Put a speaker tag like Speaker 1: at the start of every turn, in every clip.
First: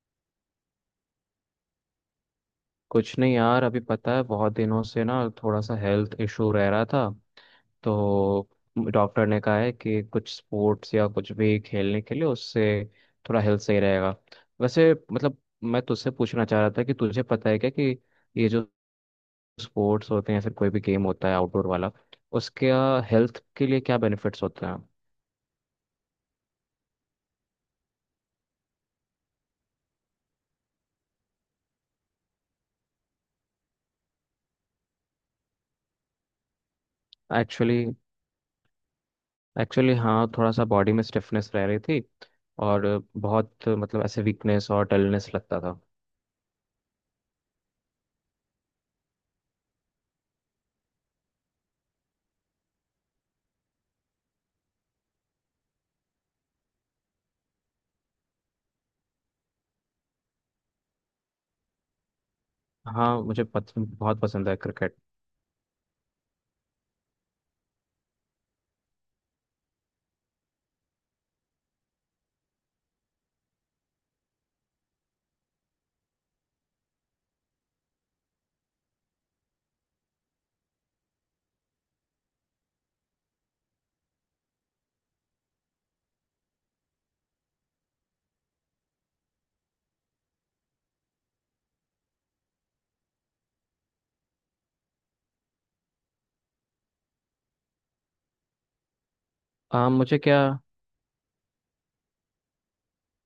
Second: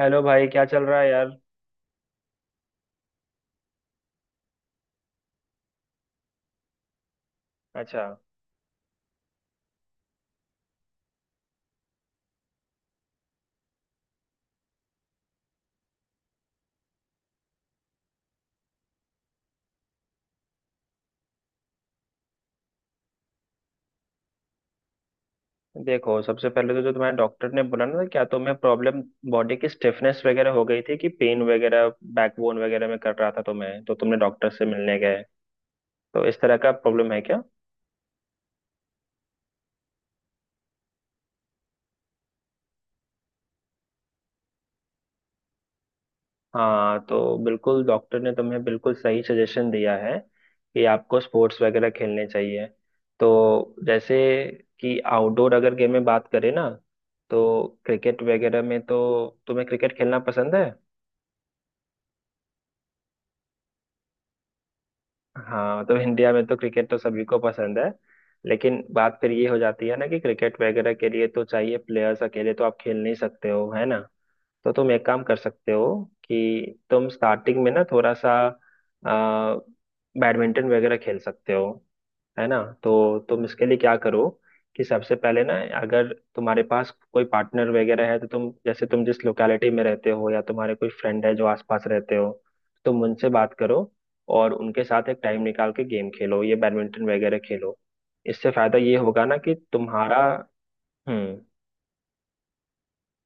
Speaker 1: Hello भाई, क्या चल रहा है यार?
Speaker 2: कुछ नहीं यार, अभी पता है बहुत दिनों से ना थोड़ा सा हेल्थ इशू रह रहा था।
Speaker 1: अच्छा।
Speaker 2: तो डॉक्टर ने कहा है कि कुछ स्पोर्ट्स या कुछ भी खेलने के लिए उससे थोड़ा हेल्थ सही रहेगा। वैसे मतलब मैं तुझसे पूछना चाह रहा था कि तुझे पता है क्या कि ये जो स्पोर्ट्स होते हैं या फिर कोई भी गेम होता है आउटडोर वाला, उसके हेल्थ के लिए क्या बेनिफिट्स होते हैं।
Speaker 1: देखो, सबसे पहले तो जो तुम्हारे डॉक्टर ने बोला ना, क्या तुम्हें प्रॉब्लम बॉडी की स्टिफनेस वगैरह हो गई थी कि पेन वगैरह बैकबोन वगैरह में कर रहा था तुम्हें, तो तुमने डॉक्टर से मिलने गए, तो इस तरह का प्रॉब्लम है क्या?
Speaker 2: एक्चुअली एक्चुअली हाँ, थोड़ा सा बॉडी में स्टिफनेस रह रही थी, और बहुत मतलब ऐसे वीकनेस और डलनेस लगता था।
Speaker 1: हाँ तो बिल्कुल डॉक्टर ने तुम्हें बिल्कुल सही सजेशन दिया है कि आपको स्पोर्ट्स वगैरह खेलने चाहिए। तो जैसे कि आउटडोर अगर गेम में बात करें ना, तो क्रिकेट वगैरह में, तो तुम्हें क्रिकेट खेलना पसंद है।
Speaker 2: हाँ मुझे बहुत पसंद है क्रिकेट।
Speaker 1: हाँ मतलब इंडिया में तो क्रिकेट तो सभी को पसंद है। लेकिन बात फिर ये हो जाती है ना कि क्रिकेट वगैरह के लिए तो चाहिए प्लेयर्स, अकेले तो आप खेल नहीं सकते हो, है ना। तो तुम एक काम कर सकते हो कि तुम स्टार्टिंग में ना थोड़ा सा आ, बैडमिंटन वगैरह खेल सकते हो। है ना। तो तुम इसके लिए क्या करो कि सबसे पहले ना अगर तुम्हारे पास कोई पार्टनर वगैरह है तो तुम जैसे तुम जिस लोकेलिटी में रहते हो या तुम्हारे कोई फ्रेंड है जो आसपास रहते हो, तुम उनसे बात करो और उनके साथ एक टाइम निकाल के गेम खेलो, ये बैडमिंटन वगैरह खेलो। इससे फायदा ये होगा ना कि तुम्हारा।
Speaker 2: मुझे क्या,
Speaker 1: हम्म।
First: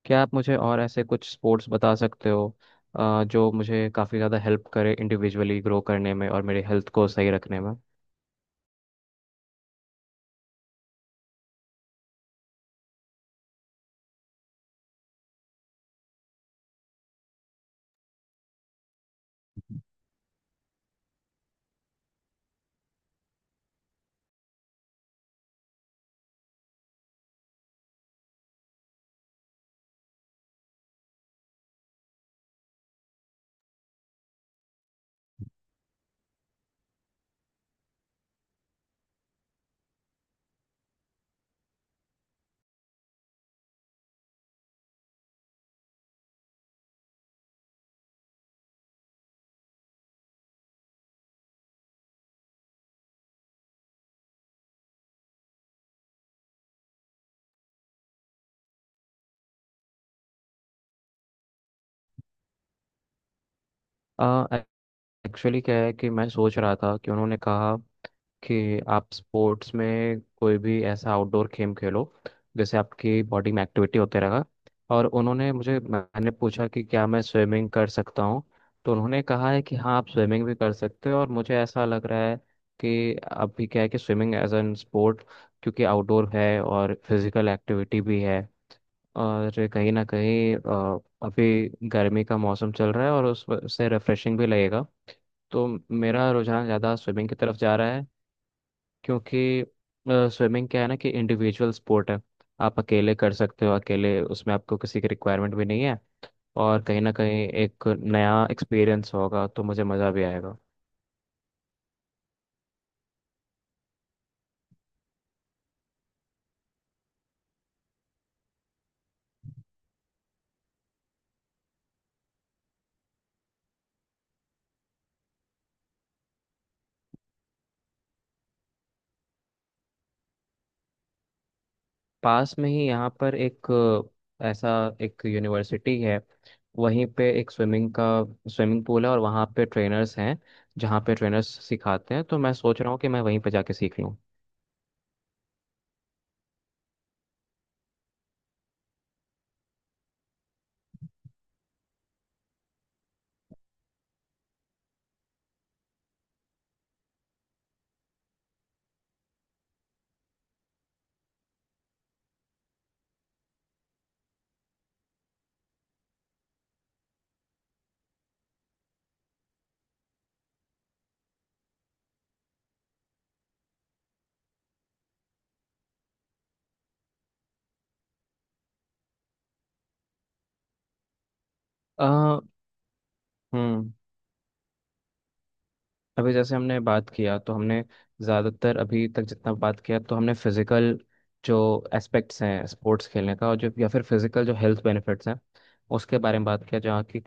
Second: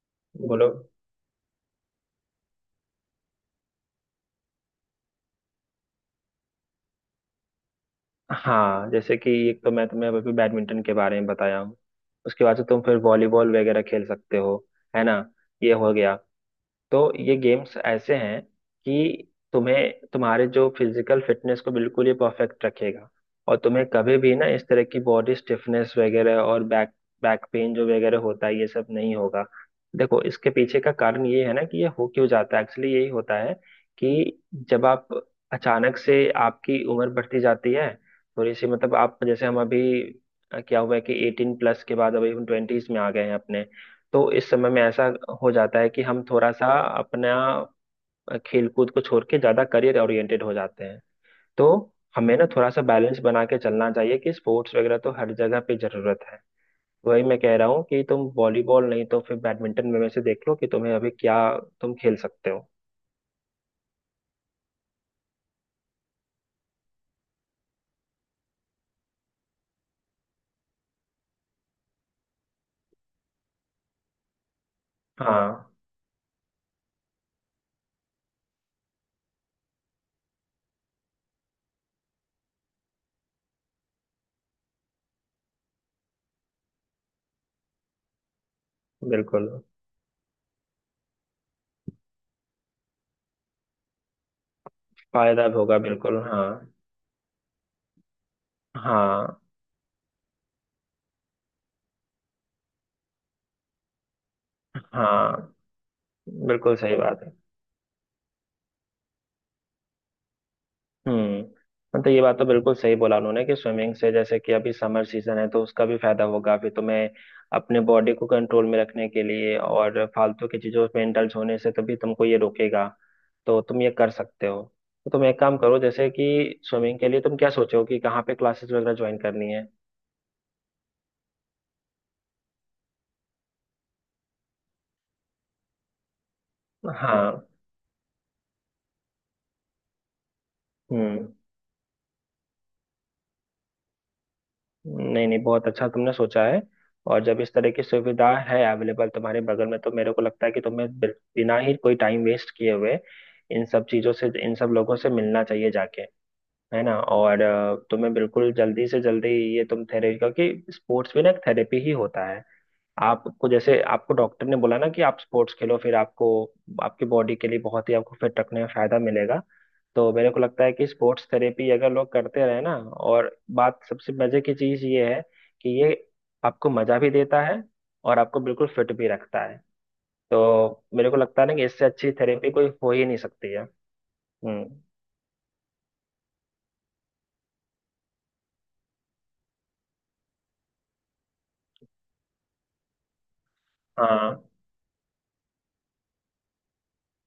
Speaker 2: क्या आप मुझे
Speaker 1: बोलो।
Speaker 2: और ऐसे कुछ स्पोर्ट्स बता सकते हो जो मुझे काफ़ी ज़्यादा हेल्प करे इंडिविजुअली ग्रो करने में और मेरे हेल्थ को सही रखने में।
Speaker 1: हाँ, जैसे कि एक तो मैं तुम्हें अभी बैडमिंटन के बारे में बताया हूँ। उसके बाद से तुम फिर वॉलीबॉल वगैरह खेल सकते हो, है ना। ये हो गया। तो ये गेम्स ऐसे हैं कि तुम्हें तुम्हारे जो फिजिकल फिटनेस को बिल्कुल ये परफेक्ट रखेगा, और तुम्हें कभी भी ना इस तरह की बॉडी स्टिफनेस वगैरह और बैक बैक पेन जो वगैरह होता है ये सब नहीं होगा। देखो, इसके पीछे का कारण ये है ना कि ये हो क्यों जाता है, एक्चुअली यही होता है कि जब आप अचानक से आपकी उम्र बढ़ती जाती है, थोड़ी सी मतलब, आप जैसे हम अभी क्या हुआ है कि 18+ के बाद अभी हम 20s में आ गए हैं अपने। तो इस समय में ऐसा हो जाता है कि हम थोड़ा सा अपना खेलकूद को छोड़ के ज्यादा करियर ओरिएंटेड हो जाते हैं। तो हमें ना थोड़ा सा बैलेंस बना के चलना चाहिए कि स्पोर्ट्स वगैरह तो हर जगह पे जरूरत है। वही मैं कह रहा हूँ कि तुम वॉलीबॉल नहीं तो फिर बैडमिंटन में से देख लो कि तुम्हें अभी क्या, तुम खेल सकते हो।
Speaker 2: एक्चुअली क्या है कि मैं सोच रहा था कि उन्होंने कहा कि आप स्पोर्ट्स में कोई भी ऐसा आउटडोर गेम खेलो जैसे आपकी बॉडी में एक्टिविटी होते रहा। और उन्होंने
Speaker 1: हाँ।
Speaker 2: मुझे मैंने पूछा कि क्या मैं स्विमिंग कर सकता हूँ। तो उन्होंने कहा है कि हाँ आप स्विमिंग भी कर सकते हो, और मुझे ऐसा लग रहा है कि अभी क्या है कि स्विमिंग एज एन स्पोर्ट, क्योंकि आउटडोर है और फिजिकल एक्टिविटी भी है।
Speaker 1: बिल्कुल।
Speaker 2: और कहीं ना कहीं अभी गर्मी का मौसम चल रहा है और उस उससे रिफ्रेशिंग भी लगेगा।
Speaker 1: फायदा भी
Speaker 2: तो
Speaker 1: होगा, बिल्कुल
Speaker 2: मेरा
Speaker 1: हाँ।
Speaker 2: रुझान ज़्यादा स्विमिंग की तरफ जा रहा है,
Speaker 1: हाँ।
Speaker 2: क्योंकि स्विमिंग क्या है ना कि इंडिविजुअल स्पोर्ट है। आप अकेले कर सकते हो, अकेले उसमें आपको किसी की
Speaker 1: हाँ,
Speaker 2: रिक्वायरमेंट भी नहीं है।
Speaker 1: बिल्कुल
Speaker 2: और
Speaker 1: सही
Speaker 2: कहीं ना
Speaker 1: बात है।
Speaker 2: कहीं एक नया एक्सपीरियंस होगा तो मुझे मज़ा भी आएगा।
Speaker 1: हम्म। मतलब ये बात तो बिल्कुल सही बोला उन्होंने कि स्विमिंग से, जैसे कि अभी समर सीजन है तो उसका भी फायदा होगा अभी तुम्हें, अपने बॉडी को कंट्रोल में रखने के लिए और फालतू की चीजों में इंडल्ज होने से तभी तुमको ये रोकेगा। तो तुम ये कर सकते हो। तो तुम एक काम करो, जैसे कि स्विमिंग के लिए तुम क्या सोचो कि कहाँ पे क्लासेस वगैरह ज्वाइन करनी है।
Speaker 2: पास में ही यहाँ पर एक ऐसा एक यूनिवर्सिटी है, वहीं पे
Speaker 1: हाँ।
Speaker 2: एक स्विमिंग पूल है और वहाँ पे ट्रेनर्स हैं, जहाँ पे
Speaker 1: हम्म।
Speaker 2: ट्रेनर्स सिखाते हैं। तो मैं सोच रहा हूँ कि मैं वहीं पे जाके सीख लूँ।
Speaker 1: नहीं नहीं, बहुत अच्छा तुमने सोचा है। और जब इस तरह की सुविधा है अवेलेबल तुम्हारे बगल में, तो मेरे को लगता है कि तुम्हें बिना ही कोई टाइम वेस्ट किए हुए इन सब चीजों से, इन सब लोगों से मिलना चाहिए जाके। है ना। और तुम्हें बिल्कुल जल्दी से जल्दी ये तुम थेरेपी, क्योंकि स्पोर्ट्स भी ना एक थेरेपी ही होता है। आपको जैसे आपको डॉक्टर ने बोला ना कि आप स्पोर्ट्स खेलो, फिर आपको आपकी बॉडी के लिए बहुत ही आपको फिट रखने में फायदा मिलेगा। तो मेरे को लगता है कि स्पोर्ट्स थेरेपी अगर लोग करते रहे ना, और बात सबसे मजे की चीज ये है कि ये आपको मजा भी देता है और आपको बिल्कुल फिट भी रखता है। तो मेरे को लगता है ना कि इससे
Speaker 2: अ,
Speaker 1: अच्छी थेरेपी कोई हो ही नहीं सकती है।
Speaker 2: हम्म।
Speaker 1: हम्म।
Speaker 2: अभी जैसे हमने बात किया, तो हमने ज़्यादातर अभी तक जितना बात किया तो हमने फिज़िकल जो एस्पेक्ट्स हैं स्पोर्ट्स खेलने का, और जो या फिर
Speaker 1: हाँ,
Speaker 2: फिज़िकल जो हेल्थ बेनिफिट्स हैं उसके बारे में बात किया, जहाँ की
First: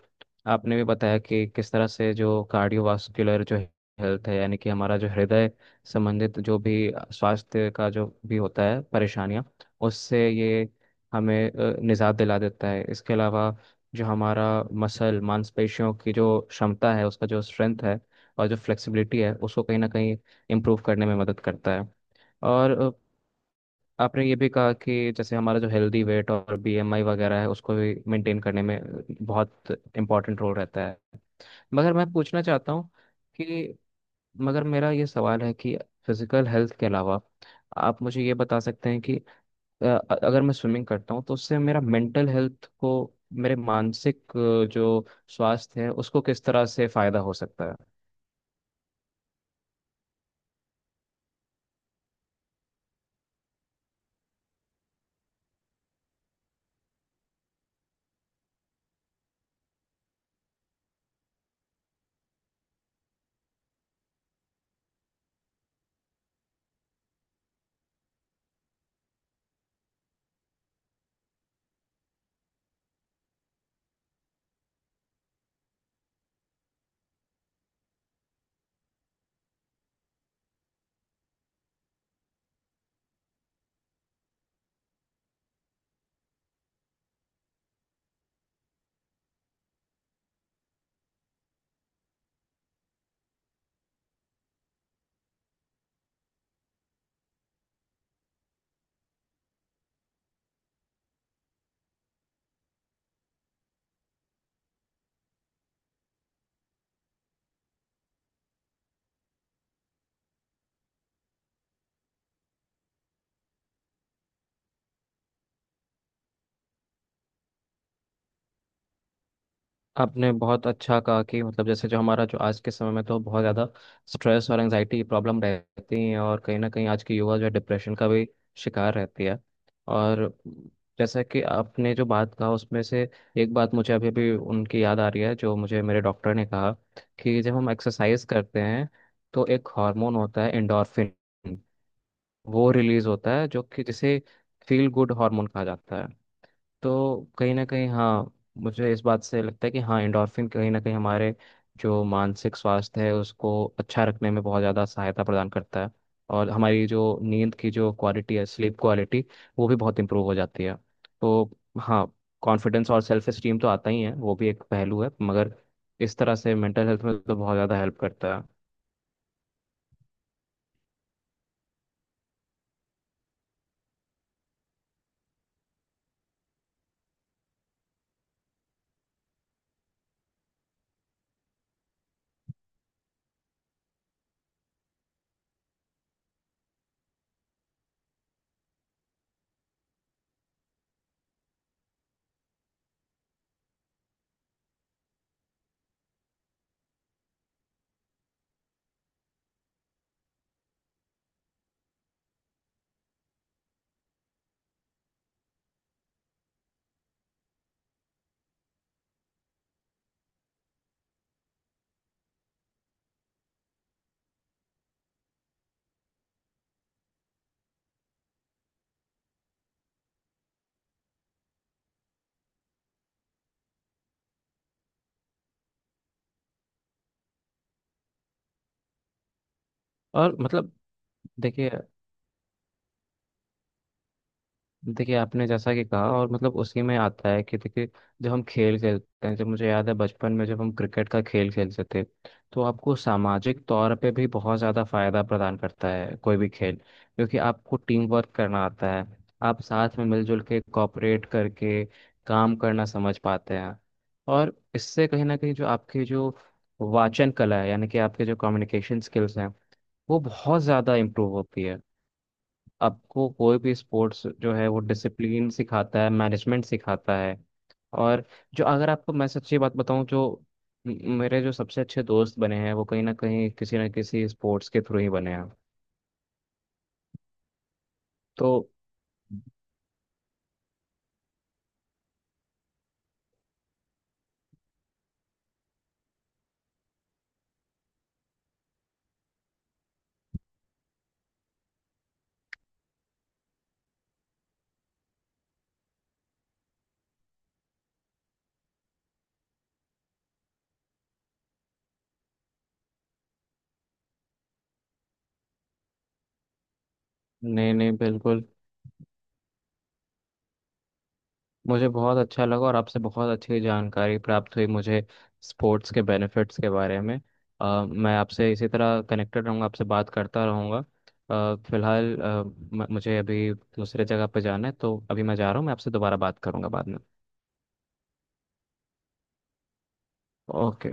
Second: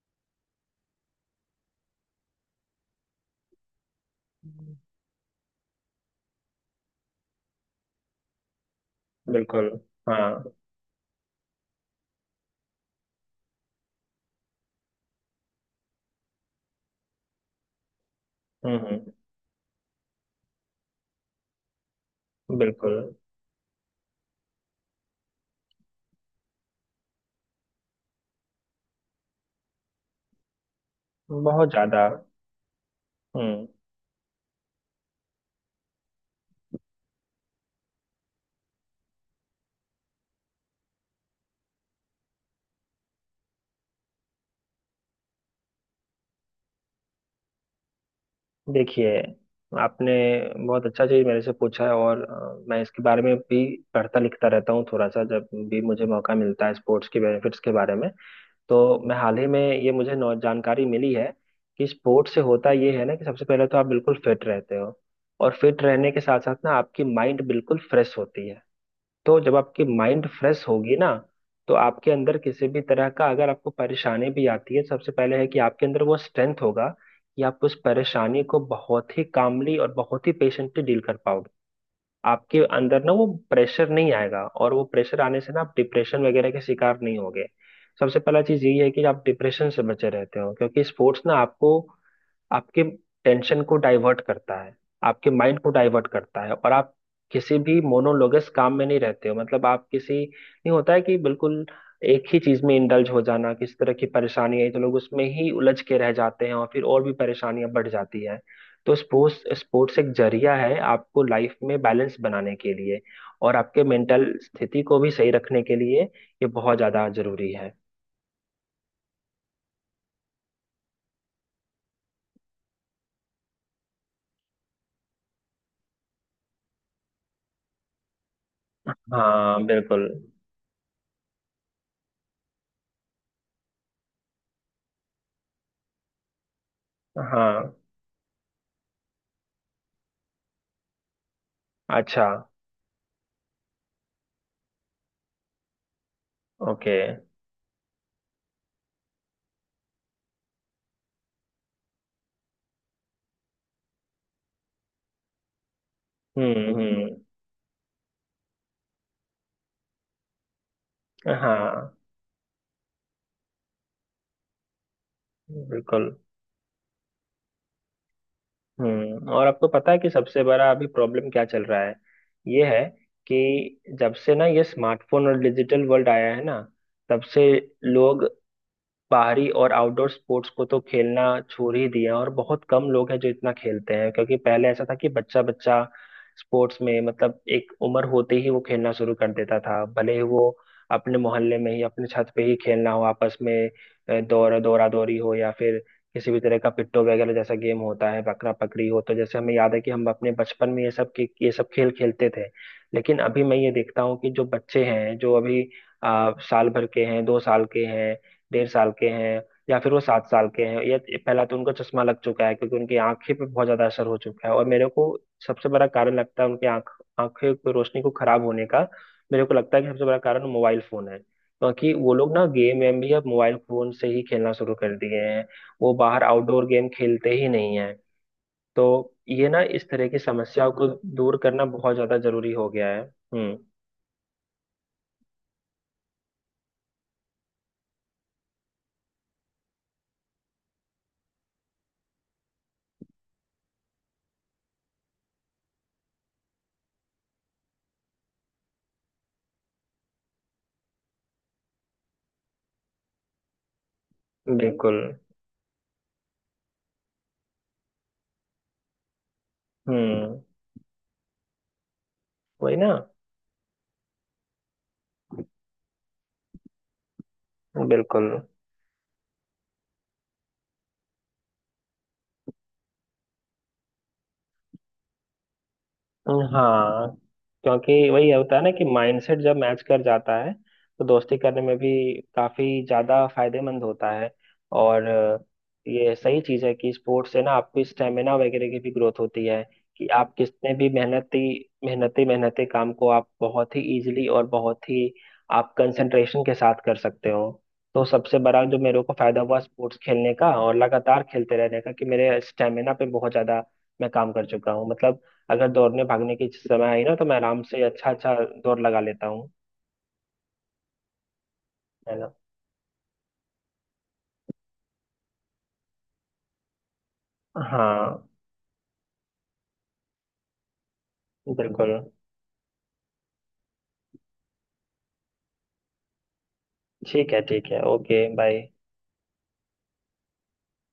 Speaker 2: आपने भी बताया कि किस तरह से जो कार्डियोवास्कुलर जो हेल्थ है, यानी कि हमारा जो हृदय संबंधित जो भी स्वास्थ्य का जो भी होता है परेशानियाँ,
Speaker 1: बिल्कुल।
Speaker 2: उससे
Speaker 1: हाँ।
Speaker 2: ये हमें निजात दिला देता है। इसके अलावा जो हमारा मसल मांसपेशियों की जो क्षमता है, उसका जो स्ट्रेंथ है और जो
Speaker 1: हम्म हम्म,
Speaker 2: फ्लेक्सिबिलिटी है उसको कहीं ना कहीं इम्प्रूव करने में मदद करता है। और
Speaker 1: बिल्कुल।
Speaker 2: आपने ये भी कहा कि जैसे हमारा जो हेल्दी वेट और बीएमआई वगैरह है उसको भी मेंटेन करने में बहुत इम्पोर्टेंट रोल रहता है।
Speaker 1: बहुत
Speaker 2: मगर
Speaker 1: ज्यादा।
Speaker 2: मैं पूछना चाहता हूँ
Speaker 1: हम्म।
Speaker 2: कि, मगर मेरा ये सवाल है कि फिजिकल हेल्थ के अलावा आप मुझे ये बता सकते हैं कि अ, अगर मैं स्विमिंग करता हूँ तो उससे मेरा मेंटल हेल्थ को, मेरे मानसिक जो स्वास्थ्य है उसको किस तरह से फायदा हो सकता है।
Speaker 1: देखिए, आपने बहुत अच्छा चीज मेरे से पूछा है, और मैं इसके बारे में भी पढ़ता लिखता रहता हूँ थोड़ा सा, जब भी मुझे मौका मिलता है स्पोर्ट्स के बेनिफिट्स के बारे में। तो मैं हाल ही में ये मुझे जानकारी मिली है कि स्पोर्ट्स से होता ये है ना कि सबसे पहले तो आप बिल्कुल फिट रहते हो, और फिट रहने के साथ साथ ना आपकी माइंड बिल्कुल फ्रेश होती है। तो जब आपकी माइंड फ्रेश होगी ना, तो आपके अंदर किसी भी तरह का अगर आपको परेशानी भी आती है, सबसे पहले है कि आपके अंदर वो स्ट्रेंथ होगा कि आप उस परेशानी को बहुत ही कामली और बहुत ही पेशेंटली डील कर पाओगे। आपके अंदर ना वो प्रेशर नहीं आएगा, और वो प्रेशर आने से ना आप डिप्रेशन वगैरह के शिकार नहीं होगे। सबसे पहला चीज यही है कि आप डिप्रेशन से बचे रहते हो, क्योंकि स्पोर्ट्स ना आपको आपके टेंशन को डाइवर्ट करता है, आपके माइंड को डाइवर्ट करता है, और आप किसी भी मोनोलोगस काम में नहीं रहते हो। मतलब आप किसी, नहीं होता है कि बिल्कुल एक ही चीज में इंडल्ज हो जाना, किसी तरह की परेशानी है तो लोग उसमें ही उलझ के रह जाते हैं और फिर और भी परेशानियां बढ़ जाती हैं। तो स्पोर्ट्स स्पोर्ट्स एक जरिया है आपको लाइफ में बैलेंस बनाने के लिए, और आपके मेंटल स्थिति को भी सही रखने के लिए, ये बहुत ज्यादा जरूरी है।
Speaker 2: आपने बहुत अच्छा कहा कि मतलब जैसे जो हमारा जो आज के समय में तो बहुत ज़्यादा स्ट्रेस और एंजाइटी की प्रॉब्लम रहती है, और कहीं ना कहीं आज की युवा जो है डिप्रेशन का भी शिकार रहती है।
Speaker 1: हाँ बिल्कुल।
Speaker 2: और जैसा कि आपने जो बात कहा उसमें से एक बात मुझे अभी भी उनकी याद आ रही है जो मुझे मेरे डॉक्टर ने कहा कि जब हम
Speaker 1: हाँ।
Speaker 2: एक्सरसाइज करते हैं तो एक हार्मोन होता है एंडोर्फिन,
Speaker 1: अच्छा।
Speaker 2: वो रिलीज होता है, जो कि जिसे फील गुड हार्मोन कहा जाता है। तो
Speaker 1: ओके।
Speaker 2: कहीं ना कहीं हाँ, मुझे इस बात से लगता है कि हाँ एंडोर्फिन कहीं ना कहीं हमारे जो मानसिक स्वास्थ्य है उसको अच्छा रखने में बहुत ज़्यादा सहायता प्रदान करता है। और
Speaker 1: हम्म।
Speaker 2: हमारी
Speaker 1: हम्म।
Speaker 2: जो नींद की जो क्वालिटी है, स्लीप क्वालिटी, वो भी बहुत इंप्रूव हो जाती है। तो
Speaker 1: हाँ।
Speaker 2: हाँ, कॉन्फिडेंस और सेल्फ एस्टीम तो आता ही है, वो भी एक पहलू है। मगर
Speaker 1: बिल्कुल।
Speaker 2: इस तरह से मेंटल हेल्थ में तो बहुत ज़्यादा हेल्प करता है।
Speaker 1: हम्म। और आपको पता है कि सबसे बड़ा अभी प्रॉब्लम क्या चल रहा है? ये है कि जब से ना ये स्मार्टफोन और डिजिटल वर्ल्ड आया है ना, तब से लोग बाहरी और आउटडोर स्पोर्ट्स को तो खेलना छोड़ ही दिया, और बहुत कम लोग हैं जो इतना खेलते हैं, क्योंकि पहले ऐसा था कि बच्चा बच्चा स्पोर्ट्स में, मतलब एक उम्र होते ही वो खेलना शुरू कर देता था, भले ही वो अपने मोहल्ले में ही, अपने छत पे ही खेलना हो आपस में। दौड़ दौरा दौरी हो या फिर किसी भी तरह का पिट्टो वगैरह जैसा गेम होता है, पकड़ा पकड़ी हो, तो जैसे हमें याद है कि हम अपने बचपन में ये सब ये सब खेल खेलते थे। लेकिन अभी मैं ये देखता हूँ कि जो बच्चे हैं जो अभी साल भर के हैं, 2 साल के हैं, 1.5 साल के हैं, या फिर वो 7 साल के हैं, या पहला तो उनका चश्मा लग चुका है, क्योंकि उनकी आंखें पे बहुत ज्यादा असर हो चुका है, और मेरे को सबसे बड़ा कारण लगता है उनकी आंखें की रोशनी को खराब होने का। मेरे को लगता है कि सबसे बड़ा कारण मोबाइल फोन है, क्योंकि वो लोग ना गेम वेम भी अब मोबाइल फोन से ही खेलना शुरू कर दिए हैं। वो बाहर आउटडोर गेम खेलते ही नहीं है। तो ये ना इस तरह की
Speaker 2: और
Speaker 1: समस्याओं
Speaker 2: मतलब
Speaker 1: को दूर करना
Speaker 2: देखिए,
Speaker 1: बहुत ज्यादा जरूरी हो गया है। हम्म।
Speaker 2: देखिए आपने जैसा कि कहा, और मतलब उसी में आता है कि देखिए जब हम खेल खेलते हैं, जब मुझे याद है बचपन में जब हम क्रिकेट का खेल खेलते थे, तो आपको सामाजिक तौर पे भी बहुत ज़्यादा फायदा प्रदान करता है कोई भी खेल, क्योंकि आपको टीम वर्क करना आता है। आप साथ में मिलजुल के कॉपरेट करके काम करना समझ पाते हैं। और
Speaker 1: बिल्कुल।
Speaker 2: इससे कहीं ना कहीं जो आपकी जो वाचन कला है, यानी कि आपके जो कम्युनिकेशन स्किल्स हैं, वो
Speaker 1: हम्म।
Speaker 2: बहुत ज़्यादा इम्प्रूव होती है।
Speaker 1: वही ना।
Speaker 2: आपको कोई भी स्पोर्ट्स जो है वो डिसिप्लिन सिखाता है, मैनेजमेंट सिखाता है। और
Speaker 1: बिल्कुल।
Speaker 2: जो, अगर आपको मैं सच्ची बात बताऊं, जो मेरे जो सबसे अच्छे दोस्त बने हैं वो कहीं ना कहीं किसी ना किसी स्पोर्ट्स के थ्रू ही बने हैं।
Speaker 1: हाँ, क्योंकि वही
Speaker 2: तो
Speaker 1: होता है ना कि माइंडसेट जब मैच कर जाता है, तो दोस्ती करने में भी काफी ज्यादा फायदेमंद होता है। और ये सही चीज है कि स्पोर्ट्स से ना आपकी स्टेमिना वगैरह की भी ग्रोथ होती है, कि आप कितने भी मेहनती मेहनती मेहनती काम को आप बहुत ही इजीली और बहुत ही आप कंसंट्रेशन के साथ कर सकते हो। तो सबसे बड़ा जो मेरे को फायदा हुआ स्पोर्ट्स खेलने का और लगातार खेलते रहने का, कि मेरे स्टेमिना पे बहुत ज्यादा मैं काम कर चुका हूँ, मतलब अगर दौड़ने भागने की समय आई ना, तो मैं आराम
Speaker 2: नहीं
Speaker 1: से
Speaker 2: नहीं,
Speaker 1: अच्छा अच्छा
Speaker 2: बिल्कुल
Speaker 1: दौड़ लगा लेता हूँ।
Speaker 2: मुझे
Speaker 1: है
Speaker 2: बहुत
Speaker 1: ना।
Speaker 2: अच्छा लगा और आपसे बहुत अच्छी जानकारी प्राप्त हुई मुझे स्पोर्ट्स के बेनिफिट्स के बारे में। मैं
Speaker 1: हाँ
Speaker 2: आपसे इसी तरह कनेक्टेड रहूँगा, आपसे बात करता रहूँगा।
Speaker 1: बिल्कुल।
Speaker 2: फिलहाल मुझे अभी दूसरे जगह पे जाना है, तो अभी मैं जा रहा हूँ, मैं आपसे दोबारा बात करूँगा बाद में।
Speaker 1: ठीक है ठीक है। Okay, bye.
Speaker 2: ओके।